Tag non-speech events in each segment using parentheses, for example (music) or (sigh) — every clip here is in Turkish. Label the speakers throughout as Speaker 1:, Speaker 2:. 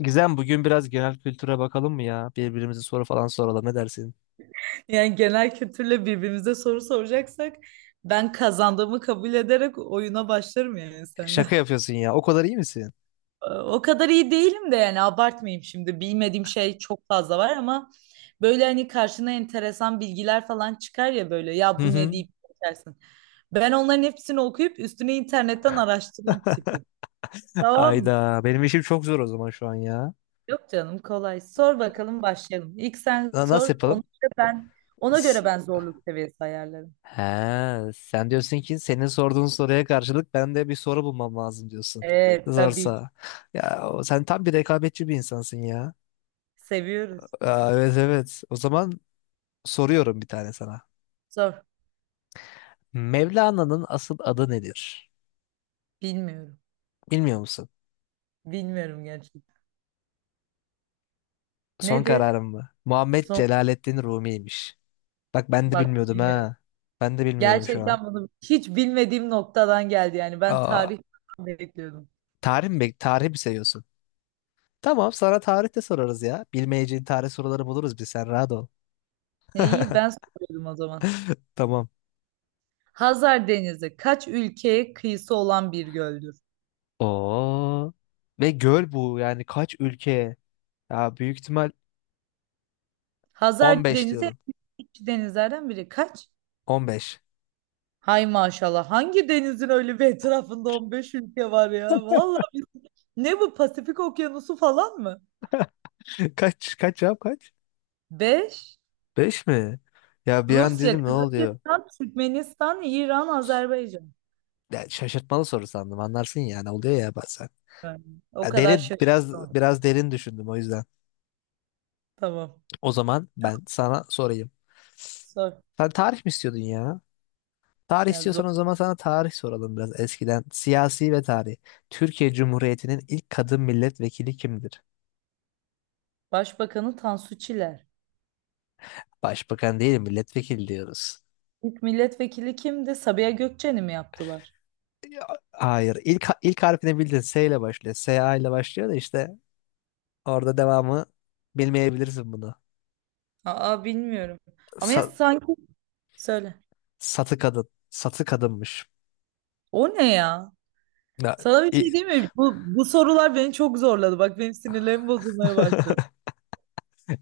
Speaker 1: Gizem bugün biraz genel kültüre bakalım mı ya? Birbirimize soru falan soralım, ne dersin?
Speaker 2: Yani genel kültürle birbirimize soru soracaksak ben kazandığımı kabul ederek oyuna başlarım yani seninle.
Speaker 1: Şaka
Speaker 2: (laughs)
Speaker 1: yapıyorsun ya. O kadar iyi misin?
Speaker 2: O kadar iyi değilim de yani abartmayayım şimdi. Bilmediğim şey çok fazla var ama böyle hani karşına enteresan bilgiler falan çıkar ya böyle
Speaker 1: Hı
Speaker 2: ya bu ne
Speaker 1: hı.
Speaker 2: deyip geçersin. Ben onların hepsini okuyup üstüne internetten araştıran tipim. Tamam mı?
Speaker 1: Ayda benim işim çok zor o zaman şu an ya.
Speaker 2: Yok canım kolay. Sor bakalım başlayalım. İlk sen
Speaker 1: Nasıl
Speaker 2: sor.
Speaker 1: yapalım?
Speaker 2: Ona göre ben ona
Speaker 1: S-
Speaker 2: göre ben zorluk seviyesi ayarlarım.
Speaker 1: He, sen diyorsun ki senin sorduğun soruya karşılık ben de bir soru bulmam lazım diyorsun.
Speaker 2: Evet tabii ki.
Speaker 1: Zorsa. Ya sen tam bir rekabetçi bir insansın ya.
Speaker 2: Seviyoruz.
Speaker 1: Aa, evet evet. O zaman soruyorum bir tane sana.
Speaker 2: Zor.
Speaker 1: Mevlana'nın asıl adı nedir?
Speaker 2: Bilmiyorum.
Speaker 1: Bilmiyor musun?
Speaker 2: Bilmiyorum gerçekten.
Speaker 1: Son
Speaker 2: Nedir?
Speaker 1: kararım mı? Muhammed
Speaker 2: Son
Speaker 1: Celaleddin Rumi'ymiş. Bak ben de
Speaker 2: bak
Speaker 1: bilmiyordum
Speaker 2: bilmiyorum.
Speaker 1: ha. Ben de bilmiyordum şu an.
Speaker 2: Gerçekten bunu hiç bilmediğim noktadan geldi yani. Ben
Speaker 1: Aa,
Speaker 2: tarih bekliyordum.
Speaker 1: tarih mi? Tarih mi seviyorsun? Tamam, sana tarih de sorarız ya. Bilmeyeceğin tarih soruları buluruz biz, sen rahat ol. (laughs)
Speaker 2: Ne iyi ben soruyorum o zaman.
Speaker 1: Tamam.
Speaker 2: Hazar Denizi kaç ülkeye kıyısı olan bir göldür?
Speaker 1: Oo. Ve göl bu, yani kaç ülke? Ya büyük ihtimal
Speaker 2: Hazar
Speaker 1: 15
Speaker 2: Denizi
Speaker 1: diyorum.
Speaker 2: en eski denizlerden biri. Kaç?
Speaker 1: 15.
Speaker 2: Hay maşallah. Hangi denizin öyle bir etrafında 15 ülke var ya? Vallahi biz- ne bu Pasifik Okyanusu falan mı?
Speaker 1: (laughs) Kaç kaç ya, kaç?
Speaker 2: 5.
Speaker 1: 5 mi? Ya bir an
Speaker 2: Rusya,
Speaker 1: dedim ne oluyor?
Speaker 2: Kazakistan, Türkmenistan, İran, Azerbaycan.
Speaker 1: Ya şaşırtmalı soru sandım, anlarsın yani, oluyor ya bazen.
Speaker 2: Yani o
Speaker 1: Ya
Speaker 2: kadar
Speaker 1: derin, biraz
Speaker 2: şaşırdım.
Speaker 1: biraz derin düşündüm o yüzden.
Speaker 2: Tamam.
Speaker 1: O zaman ben sana sorayım.
Speaker 2: Sor.
Speaker 1: Sen tarih mi istiyordun ya? Tarih
Speaker 2: Ya
Speaker 1: istiyorsan o
Speaker 2: zor.
Speaker 1: zaman sana tarih soralım, biraz eskiden. Siyasi ve tarih. Türkiye Cumhuriyeti'nin ilk kadın milletvekili kimdir?
Speaker 2: Başbakanı Tansu Çiller.
Speaker 1: Başbakan değil, milletvekili diyoruz.
Speaker 2: İlk milletvekili kimdi? Sabiha Gökçen'i mi yaptılar?
Speaker 1: Ya, hayır. İlk harfini bildin. S ile başlıyor. S A ile başlıyor da işte orada devamı bilmeyebilirsin bunu.
Speaker 2: Aa, bilmiyorum. Ama ya
Speaker 1: Sa-
Speaker 2: sanki söyle.
Speaker 1: satı kadın. Satı kadınmış.
Speaker 2: O ne ya?
Speaker 1: Ya,
Speaker 2: Sana bir
Speaker 1: i-
Speaker 2: şey diyeyim mi? Bu sorular beni çok zorladı. Bak benim sinirlerim bozulmaya başladı.
Speaker 1: (laughs)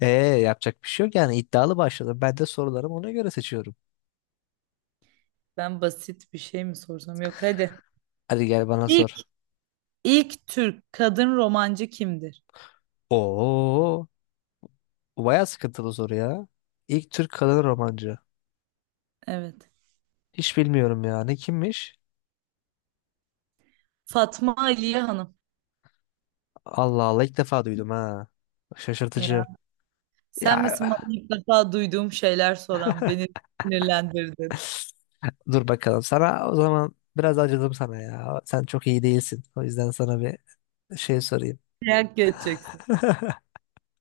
Speaker 1: Ee, yapacak bir şey yok yani, iddialı başladım. Ben de sorularımı ona göre seçiyorum.
Speaker 2: Ben basit bir şey mi sorsam? Yok hadi.
Speaker 1: Hadi gel bana
Speaker 2: İlk,
Speaker 1: sor.
Speaker 2: ilk Türk kadın romancı kimdir?
Speaker 1: Oo, bu bayağı sıkıntılı soru ya. İlk Türk kadın romancı.
Speaker 2: Evet.
Speaker 1: Hiç bilmiyorum ya. Ne, kimmiş?
Speaker 2: Fatma Aliye Hanım.
Speaker 1: Allah Allah, ilk defa duydum ha. Şaşırtıcı.
Speaker 2: Ya.
Speaker 1: Ya
Speaker 2: Sen misin bana ilk defa duyduğum şeyler soran, beni sinirlendirdin.
Speaker 1: (sighs) dur bakalım. Sana o zaman biraz acıdım sana ya. Sen çok iyi değilsin. O yüzden sana bir şey sorayım.
Speaker 2: Dayak geçeceksin.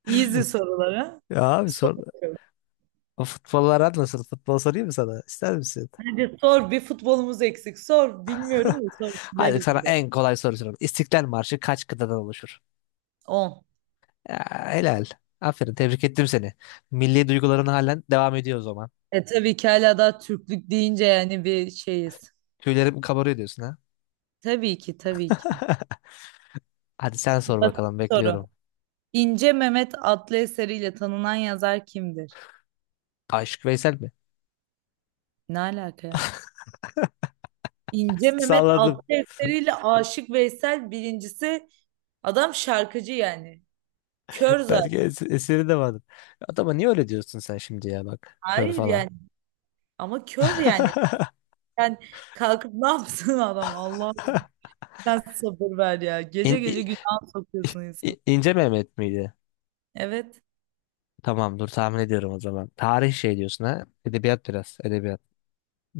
Speaker 2: Easy sorulara.
Speaker 1: Ya abi
Speaker 2: Sor
Speaker 1: sor.
Speaker 2: bakalım.
Speaker 1: O futbollar nasıl? Futbol sorayım mı sana? İster misin?
Speaker 2: Hadi sor. Bir futbolumuz eksik. Sor. Bilmiyorum
Speaker 1: (laughs)
Speaker 2: da sor.
Speaker 1: Hadi
Speaker 2: Bileriz
Speaker 1: sana
Speaker 2: biraz.
Speaker 1: en kolay soru sorayım. İstiklal Marşı kaç kıtadan oluşur?
Speaker 2: 10.
Speaker 1: Ya, helal. Aferin. Tebrik ettim seni. Milli duyguların halen devam ediyor o zaman.
Speaker 2: E tabii ki hala daha Türklük deyince yani bir şeyiz.
Speaker 1: Tüylerim kabarıyor diyorsun ha.
Speaker 2: Tabii ki tabii ki.
Speaker 1: (laughs) Hadi sen sor
Speaker 2: Basit
Speaker 1: bakalım,
Speaker 2: soru.
Speaker 1: bekliyorum.
Speaker 2: İnce Mehmet adlı eseriyle tanınan yazar kimdir?
Speaker 1: Aşık Veysel mi?
Speaker 2: Ne alaka ya? İnce Mehmet
Speaker 1: (laughs)
Speaker 2: adlı
Speaker 1: Salladım.
Speaker 2: eseriyle Aşık Veysel birincisi adam şarkıcı yani. Kör
Speaker 1: Belki
Speaker 2: zaten.
Speaker 1: eseri de vardı. Adama niye öyle diyorsun sen şimdi ya bak. Kör
Speaker 2: Hayır
Speaker 1: falan.
Speaker 2: yani. Ama kör yani.
Speaker 1: (laughs)
Speaker 2: Sen kalkıp ne yapsın (laughs) adam? Allah sen sabır ver ya. Gece
Speaker 1: İn,
Speaker 2: gece
Speaker 1: i-
Speaker 2: günah sokuyorsun insan.
Speaker 1: İnce Mehmet miydi?
Speaker 2: Evet.
Speaker 1: Tamam, dur tahmin ediyorum o zaman. Tarih şey diyorsun ha. Edebiyat biraz. Edebiyat.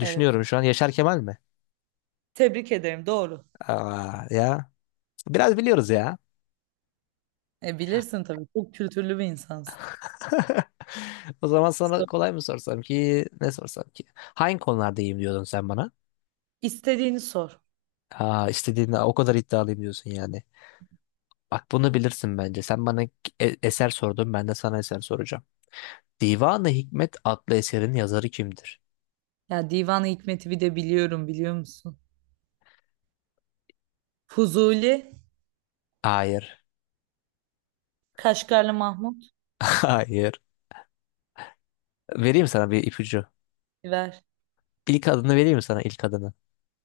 Speaker 2: Evet.
Speaker 1: şu an. Yaşar Kemal mi?
Speaker 2: Tebrik ederim. Doğru.
Speaker 1: Aa, ya. Biraz biliyoruz ya.
Speaker 2: E bilirsin tabii. Çok kültürlü bir insansın.
Speaker 1: (laughs) O zaman sana
Speaker 2: Sor.
Speaker 1: kolay mı sorsam ki, ne sorsam ki? Hangi konularda iyiyim diyordun sen bana?
Speaker 2: İstediğini sor.
Speaker 1: Aa, istediğinde o kadar iddialıyım diyorsun yani. Bak bunu bilirsin bence. Sen bana eser sordun, ben de sana eser soracağım. Divan-ı Hikmet adlı eserin yazarı kimdir?
Speaker 2: Ya Divan-ı Hikmet'i bir de biliyorum biliyor musun? Fuzuli,
Speaker 1: Hayır.
Speaker 2: Kaşgarlı Mahmut.
Speaker 1: (laughs) Hayır. Vereyim sana bir ipucu.
Speaker 2: Ver.
Speaker 1: İlk adını vereyim mi sana, ilk adını?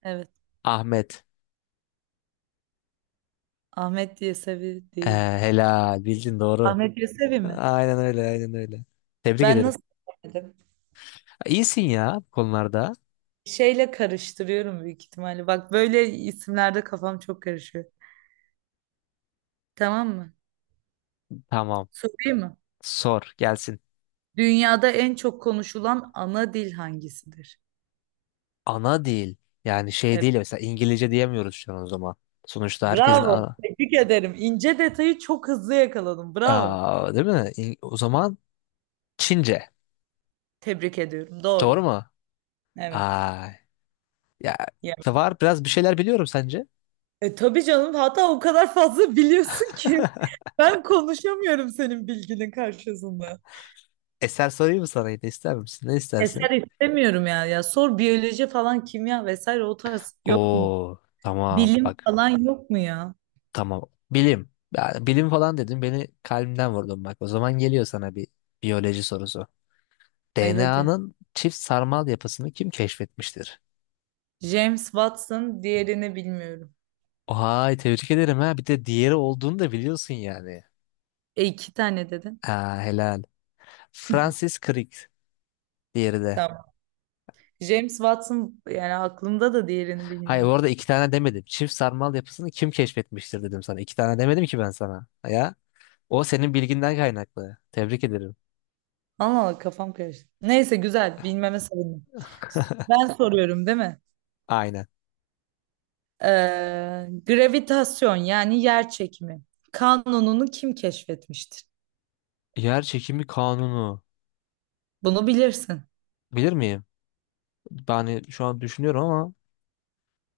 Speaker 2: Evet.
Speaker 1: Ahmet.
Speaker 2: Ahmet Yesevi
Speaker 1: Ee,
Speaker 2: değil.
Speaker 1: helal, bildin doğru.
Speaker 2: Ahmet Yesevi mi?
Speaker 1: Aynen öyle, aynen öyle. Tebrik
Speaker 2: Ben
Speaker 1: ederim.
Speaker 2: nasıl bilemedim?
Speaker 1: İyisin ya bu konularda.
Speaker 2: Şeyle karıştırıyorum büyük ihtimalle. Bak böyle isimlerde kafam çok karışıyor. Tamam mı?
Speaker 1: Tamam.
Speaker 2: Sorayım mı?
Speaker 1: Sor gelsin.
Speaker 2: Dünyada en çok konuşulan ana dil hangisidir?
Speaker 1: Ana dil, yani şey
Speaker 2: Evet.
Speaker 1: değil mesela, İngilizce diyemiyoruz şu an o zaman. Sonuçta herkesin
Speaker 2: Bravo. Tebrik ederim. İnce detayı çok hızlı yakaladım. Bravo.
Speaker 1: aa, değil mi? O zaman Çince.
Speaker 2: Tebrik ediyorum.
Speaker 1: Doğru
Speaker 2: Doğru.
Speaker 1: mu?
Speaker 2: Evet.
Speaker 1: Ay ya,
Speaker 2: Ya.
Speaker 1: var biraz, bir şeyler biliyorum sence.
Speaker 2: E, tabii canım. Hatta o kadar fazla (laughs) biliyorsun ki ben konuşamıyorum senin bilginin karşısında.
Speaker 1: Eser sorayım mı sana yine, ister misin? Ne
Speaker 2: Eser
Speaker 1: istersin?
Speaker 2: istemiyorum ya. Ya sor biyoloji falan kimya vesaire o tarz yok mu?
Speaker 1: Oo tamam,
Speaker 2: Bilim
Speaker 1: bak
Speaker 2: falan yok mu ya?
Speaker 1: tamam. Bilim. Yani bilim falan dedim, beni kalbimden vurdun bak. O zaman geliyor sana bir biyoloji sorusu.
Speaker 2: Ay hadi.
Speaker 1: DNA'nın çift sarmal yapısını kim keşfetmiştir?
Speaker 2: James Watson diğerini bilmiyorum.
Speaker 1: Vay, tebrik ederim ha. Bir de diğeri olduğunu da biliyorsun yani.
Speaker 2: E iki tane dedin.
Speaker 1: Aa, helal. Francis Crick diğeri de.
Speaker 2: Tamam. James Watson yani aklımda da diğerini
Speaker 1: Hayır, bu
Speaker 2: bilmiyordum.
Speaker 1: arada iki tane demedim. Çift sarmal yapısını kim keşfetmiştir dedim sana. İki tane demedim ki ben sana. Ya o senin bilginden kaynaklı. Tebrik ederim.
Speaker 2: Allah Allah kafam karıştı. Neyse güzel bilmeme sevindim. Ben soruyorum değil mi?
Speaker 1: Aynen.
Speaker 2: Gravitasyon yani yer çekimi kanununu kim keşfetmiştir?
Speaker 1: Yer çekimi kanunu.
Speaker 2: Bunu bilirsin.
Speaker 1: Bilir miyim? Yani şu an düşünüyorum ama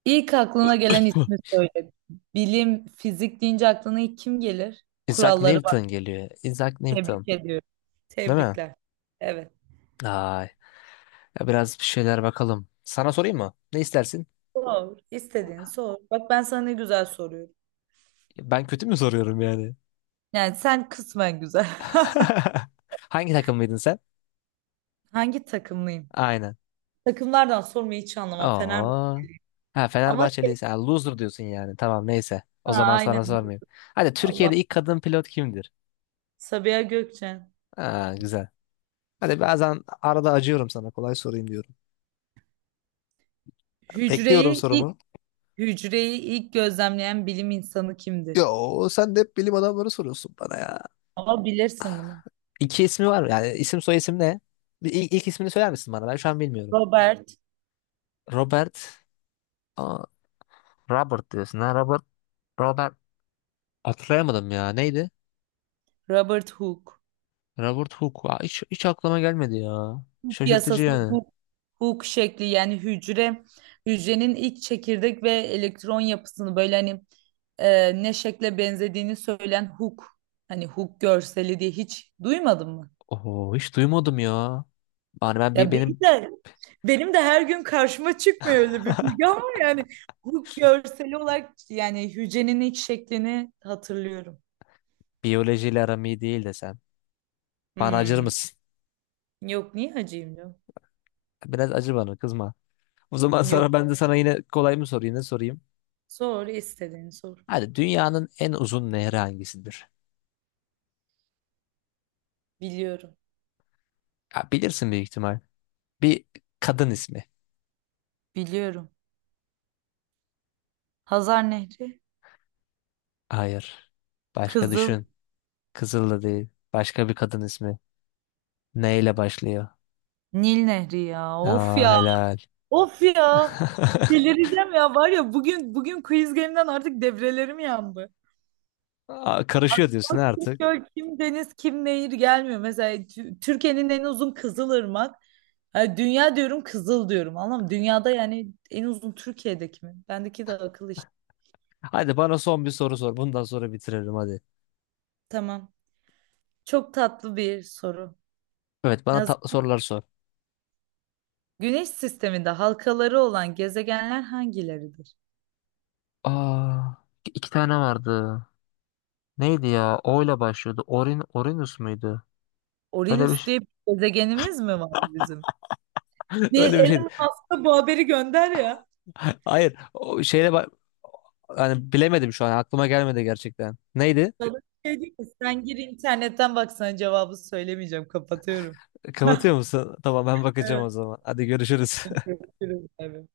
Speaker 2: İlk aklına gelen ismi
Speaker 1: (laughs)
Speaker 2: söyle. Bilim, fizik deyince aklına ilk kim gelir?
Speaker 1: Isaac
Speaker 2: Kuralları
Speaker 1: Newton geliyor. Isaac Newton.
Speaker 2: tebrik ediyorum.
Speaker 1: Değil mi?
Speaker 2: Tebrikler. Evet.
Speaker 1: Ay. Ya biraz bir şeyler bakalım. Sana sorayım mı? Ne istersin?
Speaker 2: Sor. İstediğini sor. Bak ben sana ne güzel soruyorum.
Speaker 1: Ben kötü mü soruyorum yani?
Speaker 2: Yani sen kısmen güzel. (laughs)
Speaker 1: (laughs) Hangi takımlıydın sen?
Speaker 2: Hangi takımlıyım?
Speaker 1: Aynen.
Speaker 2: Takımlardan sormayı hiç anlamam. Fenerbahçe.
Speaker 1: Aa. Ha,
Speaker 2: Ama şey,
Speaker 1: Fenerbahçeliysen ha, loser diyorsun yani. Tamam, neyse. O
Speaker 2: ha,
Speaker 1: zaman
Speaker 2: aynen.
Speaker 1: sana sormayayım. Hadi,
Speaker 2: Allah.
Speaker 1: Türkiye'de ilk kadın pilot kimdir?
Speaker 2: Sabiha Gökçen.
Speaker 1: Ha, güzel. Hadi, bazen arada acıyorum sana. Kolay sorayım diyorum. Bekliyorum
Speaker 2: Hücreyi ilk
Speaker 1: sorumu.
Speaker 2: hücreyi ilk gözlemleyen bilim insanı kimdir?
Speaker 1: Yo, sen de hep bilim adamları soruyorsun bana ya.
Speaker 2: Ama bilirsin bunu.
Speaker 1: İki ismi var mı? Yani isim soy isim ne? Bir, ilk ismini söyler misin bana? Ben şu an bilmiyorum.
Speaker 2: Robert,
Speaker 1: Robert. Aa, Robert diyorsun ha. Robert. Robert. Hatırlayamadım ya. Neydi?
Speaker 2: Robert Hooke.
Speaker 1: Robert Hooke. Aa, hiç aklıma gelmedi ya.
Speaker 2: Hooke
Speaker 1: Şaşırtıcı
Speaker 2: yasası
Speaker 1: yani.
Speaker 2: Hooke, Hooke şekli yani hücrenin ilk çekirdek ve elektron yapısını böyle hani ne şekle benzediğini söyleyen huk. Hani huk görseli diye hiç duymadın mı?
Speaker 1: Oho, hiç duymadım ya. Yani ben
Speaker 2: Ya benim
Speaker 1: benim
Speaker 2: de benim de her gün karşıma çıkmıyor öyle bir bilgi ama yani huk görseli olarak yani hücrenin iç şeklini hatırlıyorum.
Speaker 1: biyolojiyle aram iyi değil desem. Bana acır
Speaker 2: Hmm.
Speaker 1: mısın?
Speaker 2: Yok niye hacıyım diyor.
Speaker 1: Biraz acı, bana kızma. O zaman
Speaker 2: Yok.
Speaker 1: sana ben de sana yine kolay mı sorayım, ne sorayım?
Speaker 2: Sor istediğini sor.
Speaker 1: Hadi, dünyanın en uzun nehri hangisidir?
Speaker 2: Biliyorum.
Speaker 1: Ya bilirsin büyük ihtimal. Bir kadın ismi.
Speaker 2: Biliyorum. Hazar Nehri.
Speaker 1: Hayır. Başka
Speaker 2: Kızıl
Speaker 1: düşün. Kızıl da değil. Başka bir kadın ismi. Neyle başlıyor?
Speaker 2: Nil Nehri ya. Of
Speaker 1: Aa,
Speaker 2: ya.
Speaker 1: helal.
Speaker 2: Of ya.
Speaker 1: (laughs)
Speaker 2: Delireceğim ya. Var ya bugün quiz game'den artık devrelerim yandı.
Speaker 1: Aa, karışıyor diyorsun
Speaker 2: Aklıma kim
Speaker 1: artık.
Speaker 2: göl, kim deniz, kim nehir gelmiyor. Mesela Tü- Türkiye'nin en uzun Kızılırmak. Ha, dünya diyorum Kızıl diyorum. Anlam dünyada yani en uzun Türkiye'deki mi? Bendeki de akıl işte.
Speaker 1: Hadi bana son bir soru sor. Bundan sonra bitiririm hadi.
Speaker 2: Tamam. Çok tatlı bir soru.
Speaker 1: Evet, bana
Speaker 2: Hazır.
Speaker 1: tatlı sorular sor.
Speaker 2: Güneş sisteminde halkaları olan gezegenler hangileridir?
Speaker 1: Aa, iki tane vardı. Neydi ya? O ile başlıyordu. Orin, Orinus muydu? Öyle bir
Speaker 2: Uranüs
Speaker 1: şey.
Speaker 2: diye bir gezegenimiz mi var bizim?
Speaker 1: (laughs)
Speaker 2: Bir
Speaker 1: Öyle bir
Speaker 2: Elon
Speaker 1: şeydi.
Speaker 2: Musk'a bu haberi gönder ya.
Speaker 1: (laughs) Hayır. O şeyle bak, hani bilemedim şu an, aklıma gelmedi gerçekten. Neydi?
Speaker 2: Sana bir şey diyeyim mi? Sen gir internetten baksana cevabı söylemeyeceğim. Kapatıyorum.
Speaker 1: Kapatıyor
Speaker 2: (laughs)
Speaker 1: musun? Tamam, ben bakacağım
Speaker 2: Evet.
Speaker 1: o zaman. Hadi görüşürüz.
Speaker 2: Görüşürüz abi.